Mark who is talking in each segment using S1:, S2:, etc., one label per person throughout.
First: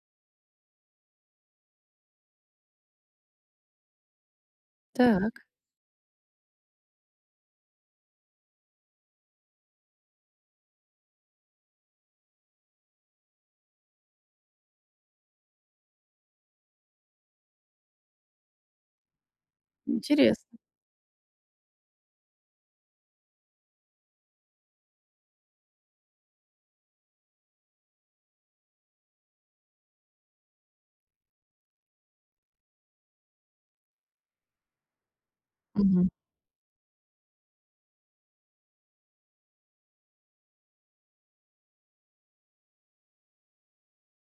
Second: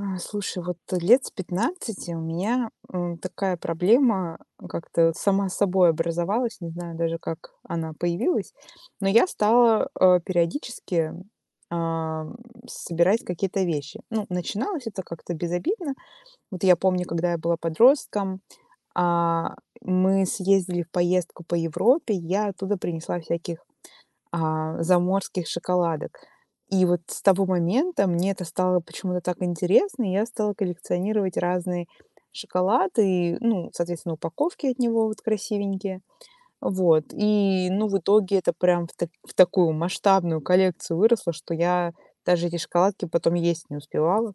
S1: Слушай, вот лет с 15 у меня, такая проблема как-то
S2: Так,
S1: сама собой образовалась, не знаю даже, как она появилась, но я стала, периодически, а, собирать какие-то вещи. Ну, начиналось это как-то безобидно. Вот я помню, когда я была подростком, а, мы
S2: интересно.
S1: съездили в поездку по Европе, я оттуда принесла всяких заморских шоколадок. И вот с того момента мне это стало почему-то так интересно, и я стала коллекционировать разные шоколады, и, ну, соответственно, упаковки от него вот красивенькие.
S2: Мгм.
S1: Вот. И, ну, в итоге это прям в такую масштабную коллекцию выросло, что я даже эти шоколадки потом есть не успевала.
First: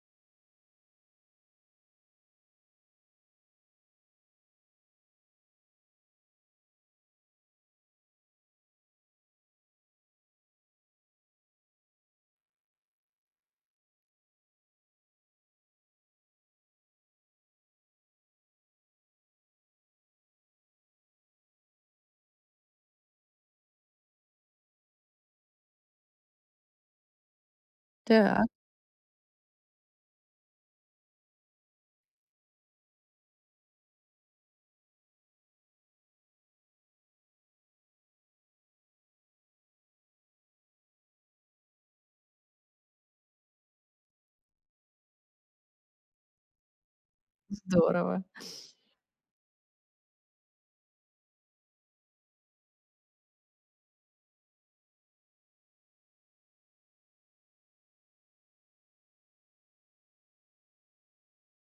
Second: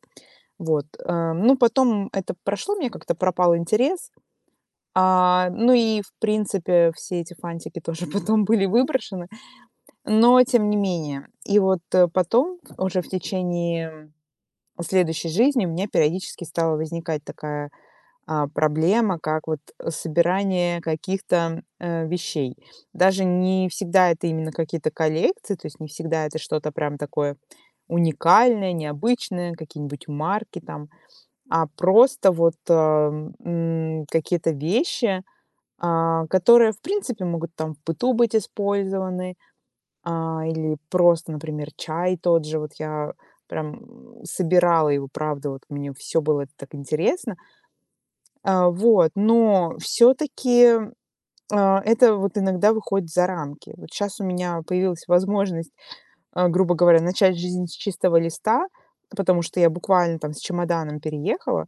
S1: Вот. Ну, потом это прошло, мне как-то пропал интерес. Ну и, в принципе, все эти фантики тоже потом были выброшены. Но тем не менее. И вот, потом, уже в течение следующей жизни у меня периодически стала возникать такая, проблема, как вот, собирание каких-то, вещей. Даже не всегда это именно какие-то коллекции, то есть не всегда это что-то прям такое
S2: Так.
S1: уникальное, необычное, какие-нибудь марки там, а просто вот, какие-то вещи, которые, в принципе, могут там в быту быть использованы, или просто, например, чай тот же. Вот я прям собирала его, правда, вот мне все было это так интересно.
S2: Здорово.
S1: Вот, но все таки это вот иногда выходит за рамки. Вот сейчас у меня появилась возможность, грубо говоря, начать жизнь с чистого листа, потому что я буквально там с чемоданом переехала.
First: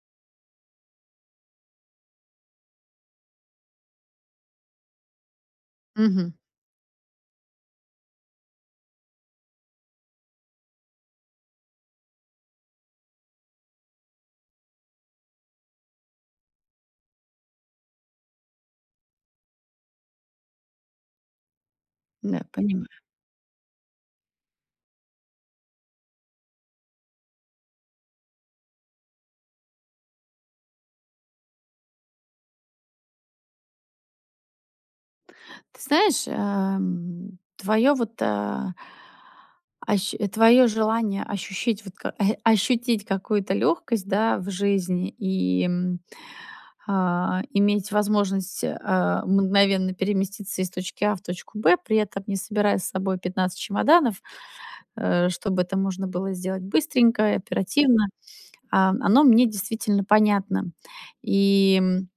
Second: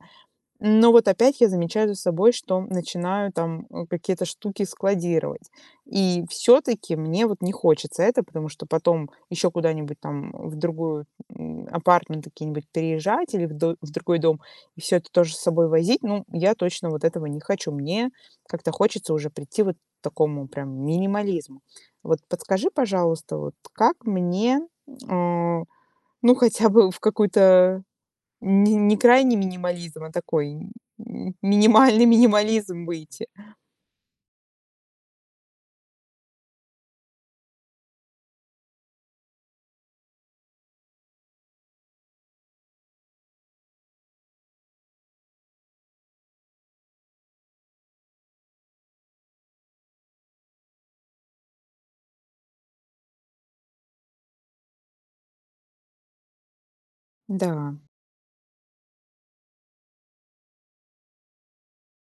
S1: Но вот опять я замечаю за собой, что начинаю там, какие-то штуки складировать. И
S2: Мгм.
S1: все таки мне вот не хочется это, потому что потом еще куда-нибудь там в другую, апартмент какие-нибудь переезжать или в другой дом, и все это тоже с собой возить. Ну, я точно вот этого не хочу. Мне как-то хочется уже прийти вот к такому прям минимализму. Вот
S2: Да,
S1: подскажи,
S2: понимаю.
S1: пожалуйста, вот как мне, э, ну, хотя бы в какую-то, не крайний минимализм, а такой минимальный минимализм выйти.
S2: Ты знаешь, твое вот, твое желание ощущить вот ка э, ощутить какую-то легкость, да, в жизни и иметь возможность, мгновенно переместиться из точки А в точку Б, при этом не собирая с собой 15 чемоданов, чтобы это можно было сделать быстренько и
S1: Да,
S2: оперативно. Оно мне действительно понятно. И м,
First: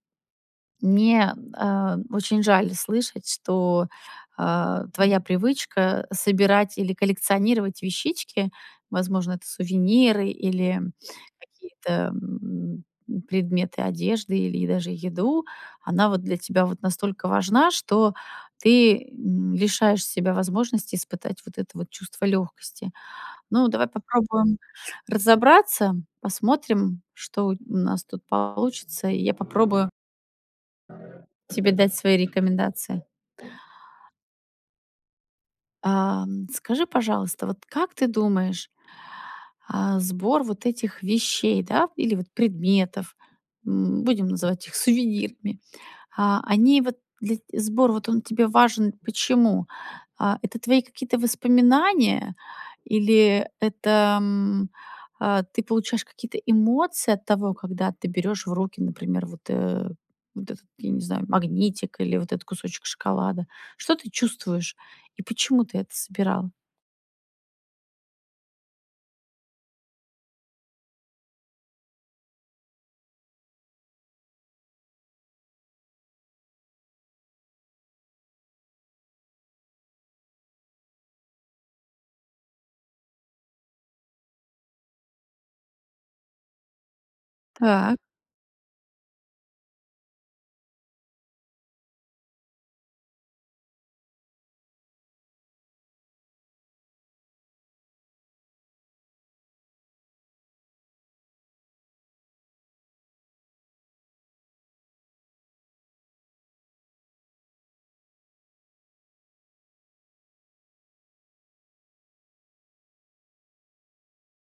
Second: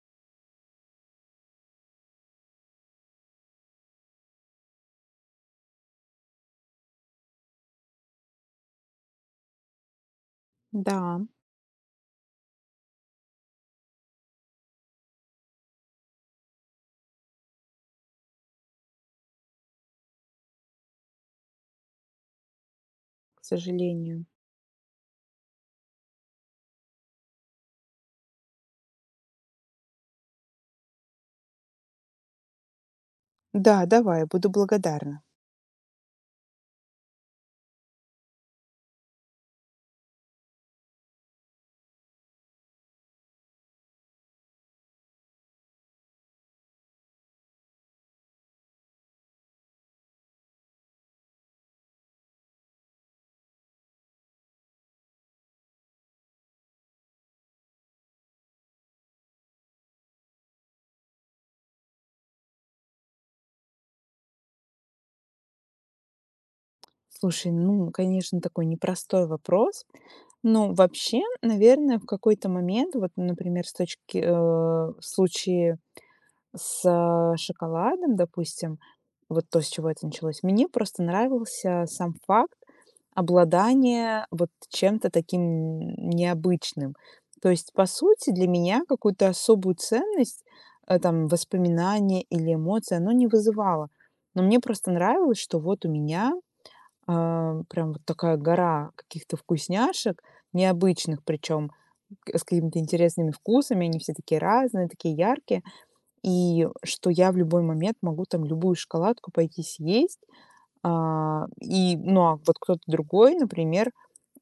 S2: Мне очень жаль слышать, что твоя привычка собирать или коллекционировать вещички, возможно, это сувениры или
S1: да,
S2: какие-то предметы одежды или даже еду, она вот для тебя вот настолько важна, что ты лишаешь себя возможности испытать вот это вот чувство легкости.
S1: к
S2: Ну, давай
S1: сожалению.
S2: попробуем разобраться. Посмотрим, что у нас тут получится, и я попробую тебе дать свои рекомендации.
S1: Да, давай, буду благодарна.
S2: Скажи, пожалуйста, вот как ты думаешь, сбор вот этих вещей, да, или вот предметов, будем называть их сувенирами, они сбор вот он тебе важен почему? Это твои какие-то воспоминания или это ты получаешь какие-то эмоции от того, когда ты берешь в руки, например, вот, вот этот, я не знаю, магнитик или вот этот кусочек шоколада? Что ты чувствуешь? И почему ты это собирал?
S1: Слушай, ну, конечно, такой непростой вопрос. Но вообще, наверное, в какой-то момент, вот, например, с точки, в случае с шоколадом, допустим, вот то, с чего это началось, мне просто нравился сам факт обладания вот чем-то таким необычным. То есть, по
S2: Так,
S1: сути, для меня какую-то особую ценность, там, воспоминание или эмоции, оно не вызывало. Но мне просто нравилось, что вот у меня, прям вот такая гора каких-то вкусняшек, необычных, причем с какими-то интересными вкусами. Они все такие разные, такие яркие. И что я в любой момент могу там любую шоколадку пойти съесть. И, ну, а вот кто-то другой, например,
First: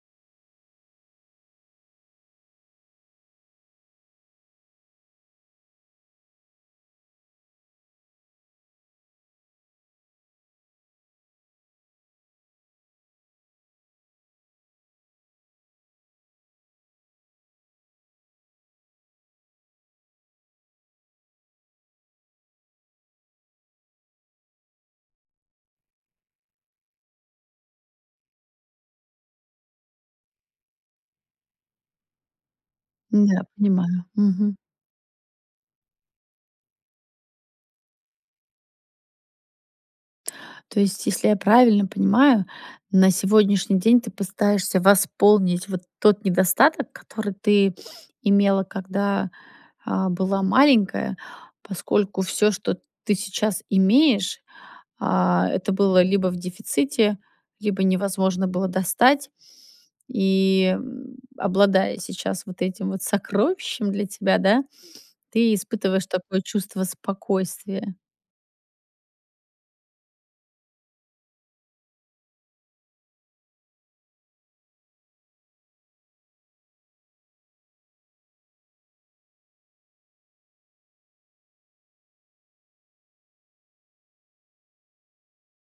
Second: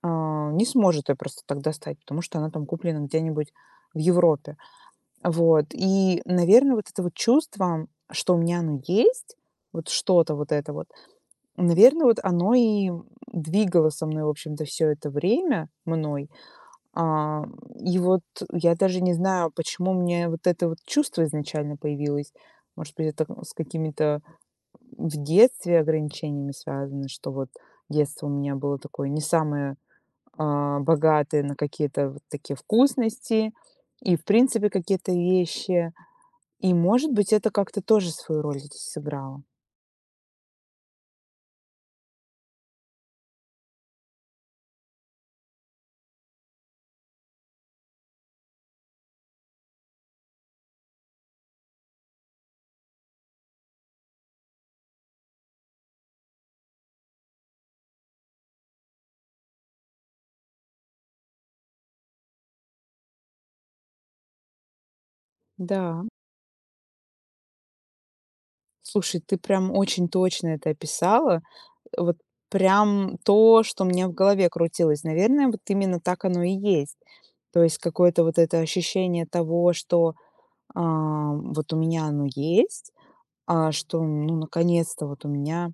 S1: не сможет ее просто так достать, потому что она там куплена где-нибудь в Европе. Вот. И, наверное, вот это вот чувство, что у меня оно есть, вот что-то вот это вот, наверное, вот оно и двигало со мной, в общем-то, все это время мной. А, и вот я даже не знаю, почему мне вот это вот чувство изначально появилось. Может быть, это с какими-то в детстве ограничениями связано, что вот детство у меня было такое не самое, богатое на какие-то вот такие
S2: да,
S1: вкусности
S2: понимаю.
S1: и, в
S2: Мгм.
S1: принципе, какие-то вещи. И, может быть, это как-то тоже свою роль здесь сыграло.
S2: То есть, если я правильно понимаю, на сегодняшний день ты пытаешься восполнить вот тот недостаток, который ты имела, когда была маленькая, поскольку все, что ты сейчас имеешь, это было либо в дефиците, либо невозможно было достать. Обладая сейчас вот этим вот сокровищем для тебя, да, ты
S1: Да,
S2: испытываешь такое чувство спокойствия.
S1: слушай, ты прям очень точно это описала. Вот прям то, что мне в голове крутилось. Наверное, вот именно так оно и есть. То есть какое-то вот это ощущение того, что, вот у меня оно есть, что, ну, наконец-то вот у меня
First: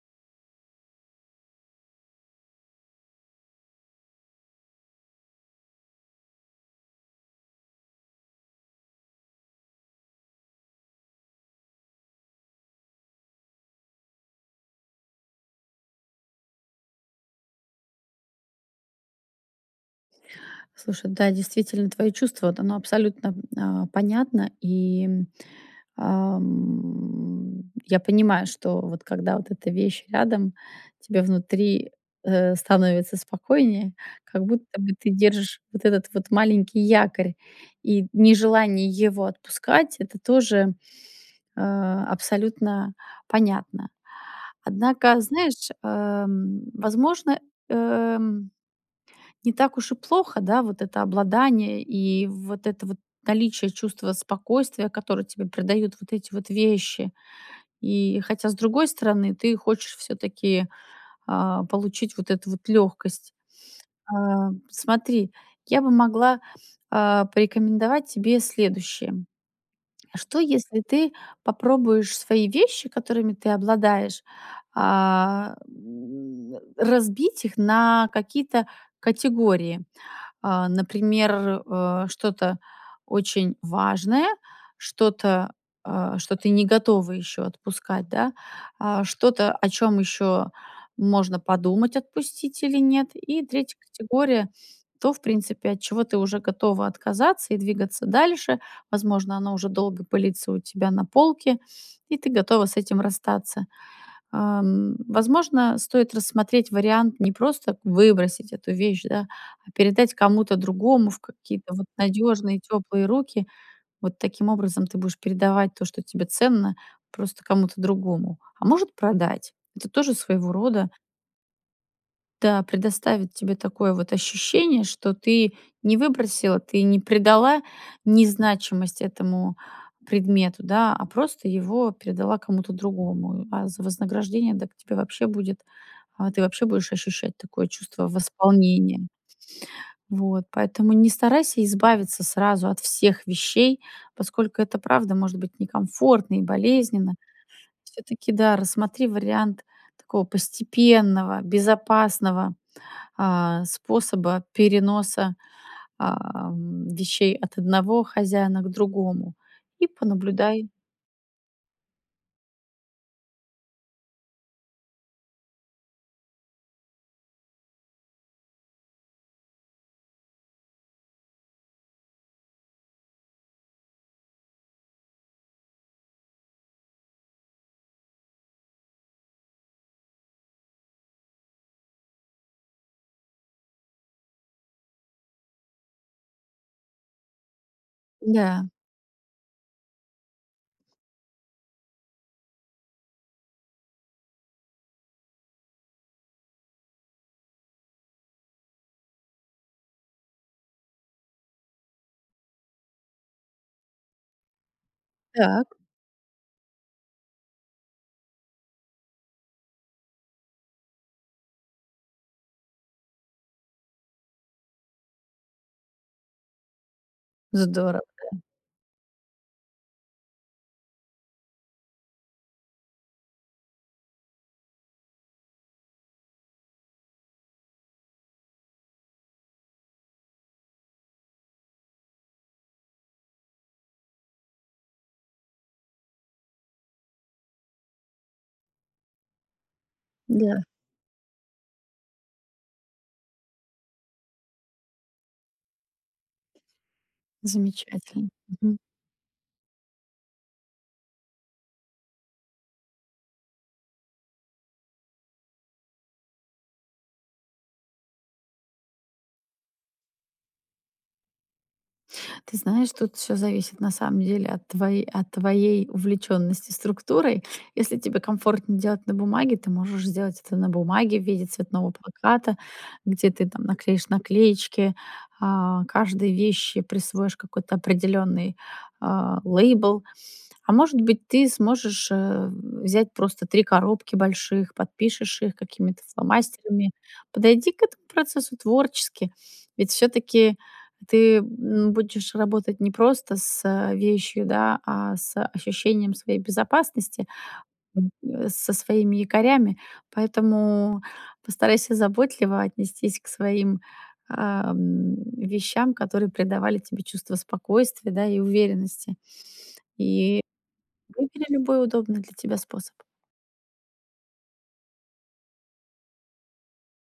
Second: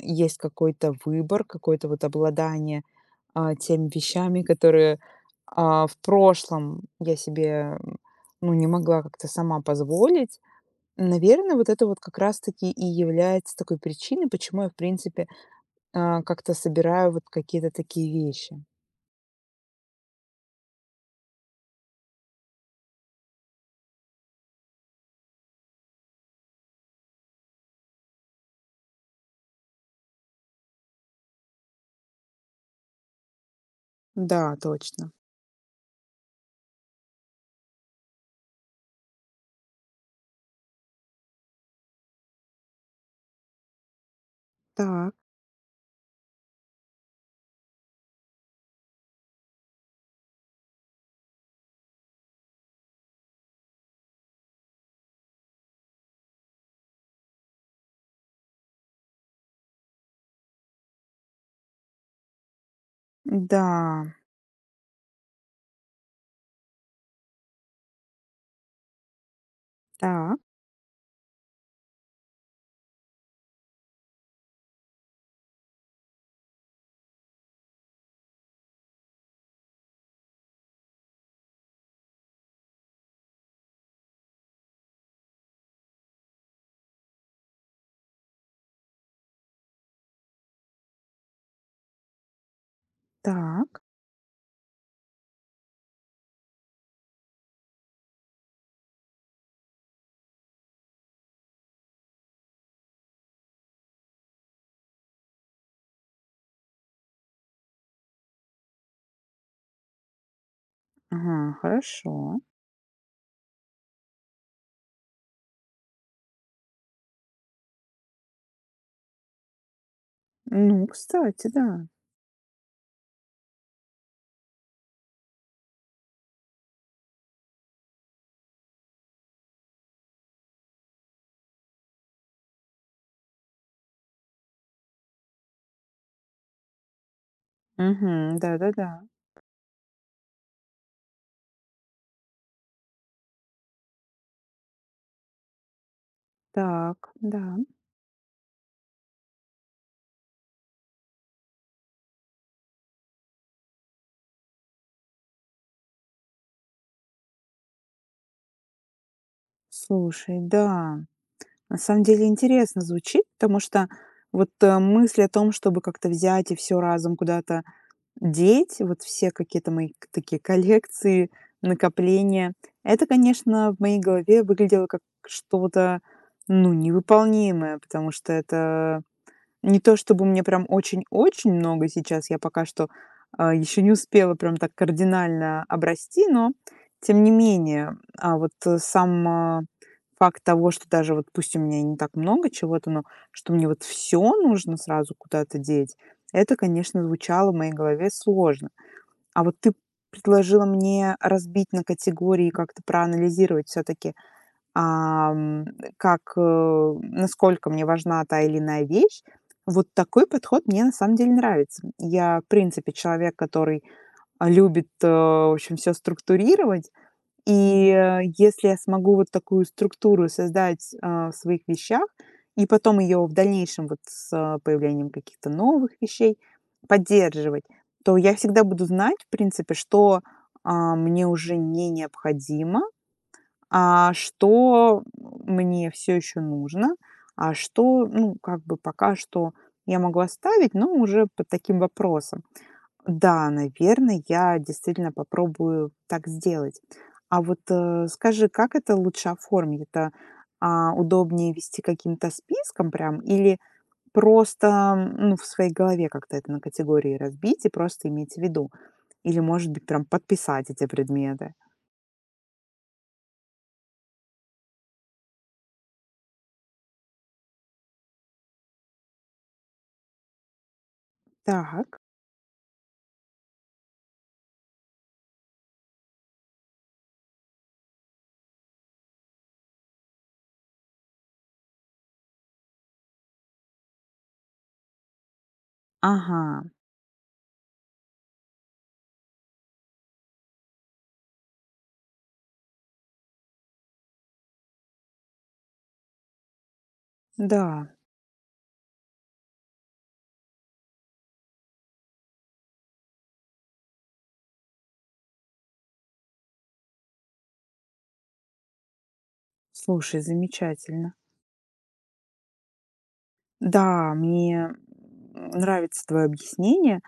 S1: есть какой-то выбор, какое-то вот обладание, теми вещами, которые, в прошлом я себе, ну, не могла как-то сама позволить. Наверное, вот это вот как раз-таки и является такой причиной, почему я, в принципе, как-то собираю вот какие-то такие вещи.
S2: Слушай, да, действительно, твои чувства, вот оно абсолютно понятно, и я понимаю, что вот когда вот эта вещь рядом, тебе внутри становится спокойнее, как
S1: Да,
S2: будто бы ты
S1: точно.
S2: держишь вот этот вот маленький якорь, и нежелание его отпускать, это тоже абсолютно понятно.
S1: Так.
S2: Однако, знаешь, возможно, эм, не так уж и плохо, да, вот это обладание и вот это вот наличие чувства спокойствия, которое тебе придают вот эти вот вещи. И хотя, с другой стороны, ты хочешь все-таки получить вот эту вот легкость.
S1: Да,
S2: А, смотри, я бы могла порекомендовать тебе следующее.
S1: так.
S2: Что, если ты попробуешь свои вещи, которыми ты обладаешь, разбить их на какие-то категории? А, например, что-то очень важное, что-то, что ты не готова еще отпускать, да, что-то, о чем еще можно подумать, отпустить или нет. И третья
S1: Так.
S2: категория – то, в принципе, от чего ты уже готова отказаться и двигаться дальше. Возможно, оно уже долго пылится у тебя на полке, и ты готова с этим расстаться. Возможно, стоит рассмотреть вариант не просто выбросить эту вещь, да, а передать кому-то другому в
S1: Ага,
S2: какие-то вот
S1: хорошо.
S2: надежные, теплые руки. Вот таким образом ты будешь передавать то, что тебе ценно, просто кому-то другому. А может, продать. Это тоже своего
S1: Ну,
S2: рода,
S1: кстати, да.
S2: да, предоставит тебе такое вот ощущение, что ты не выбросила, ты не придала незначимость этому предмету, да, а просто его передала кому-то другому. А за вознаграждение, да, к тебе вообще будет, ты вообще будешь ощущать такое чувство
S1: Угу, да-да-да.
S2: восполнения. Вот, поэтому не старайся избавиться сразу от всех вещей, поскольку это, правда, может быть некомфортно и
S1: Так,
S2: болезненно.
S1: да.
S2: Все-таки, да, рассмотри вариант такого постепенного, безопасного способа переноса, вещей от одного хозяина к другому. И
S1: Слушай,
S2: понаблюдай.
S1: да. На самом деле интересно звучит, потому что вот, мысль о том, чтобы как-то взять и все разом куда-то деть вот все какие-то такие коллекции, накопления. Это, конечно, в моей голове выглядело как что-то, ну, невыполнимое, потому что это не то чтобы мне прям очень-очень много сейчас, я пока что, еще не успела прям так кардинально обрасти, но тем не менее, вот,
S2: Да,
S1: сам, факт того, что даже вот пусть у меня и не так много чего-то, но что мне вот все нужно сразу куда-то деть, это, конечно, звучало в моей голове сложно. А вот ты предложила мне разбить на категории и как-то проанализировать все-таки, ам,
S2: так,
S1: как, насколько мне важна та или иная вещь. Вот такой подход мне на самом деле нравится. Я, в принципе, человек, который, любит, в общем, все структурировать. И,
S2: здорово.
S1: если я смогу вот такую структуру создать, в своих вещах, и потом ее в дальнейшем вот с, появлением каких-то новых вещей поддерживать, то я всегда буду знать, в принципе, что, мне уже не необходимо, что мне все еще нужно, а что, ну, как бы пока что я могу
S2: Да,
S1: оставить, но уже под таким вопросом. Да, наверное, я действительно попробую так сделать. А вот,
S2: замечательно.
S1: скажи, как
S2: Мгм.
S1: это лучше оформить? Это, удобнее вести каким-то списком прям или просто, ну, в своей голове как-то это на категории разбить и просто иметь в виду? Или, может быть, прям подписать эти предметы?
S2: Ты знаешь, тут все зависит на самом деле от твоей увлеченности структурой. Если тебе комфортнее делать на бумаге, ты можешь сделать это на бумаге в виде цветного
S1: Так.
S2: плаката, где ты там наклеишь наклеечки, каждой вещи присвоишь какой-то определенный лейбл. А может быть, ты сможешь, взять просто 3 коробки больших, подпишешь их какими-то
S1: Ага.
S2: фломастерами. Подойди к этому процессу творчески. Ведь все таки ты, будешь работать не просто с, вещью, да, а с ощущением своей безопасности,
S1: Да.
S2: Со своими якорями. Поэтому постарайся заботливо отнестись к своим, вещам, которые придавали тебе чувство спокойствия, да, и уверенности.
S1: Слушай,
S2: И
S1: замечательно.
S2: выбери любой удобный для тебя способ.
S1: Да, мне нравится твое объяснение.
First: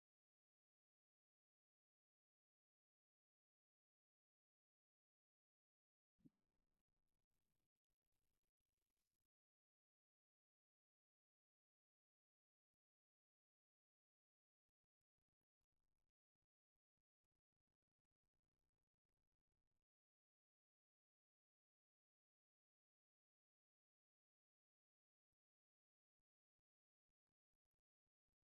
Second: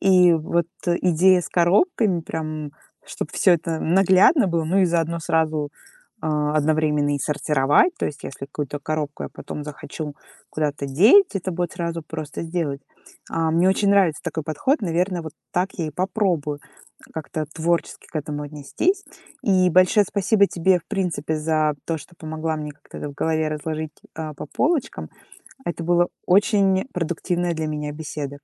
S1: И вот, идея с коробками, прям, чтобы все это наглядно было, ну и заодно сразу, одновременно и сортировать. То есть, если какую-то коробку я потом захочу куда-то деть, это будет сразу просто сделать. Мне очень нравится такой подход. Наверное, вот так я и попробую как-то творчески к этому отнестись. И большое спасибо тебе, в принципе, за то, что помогла мне как-то это в голове разложить, по полочкам. Это была очень продуктивная для меня беседа.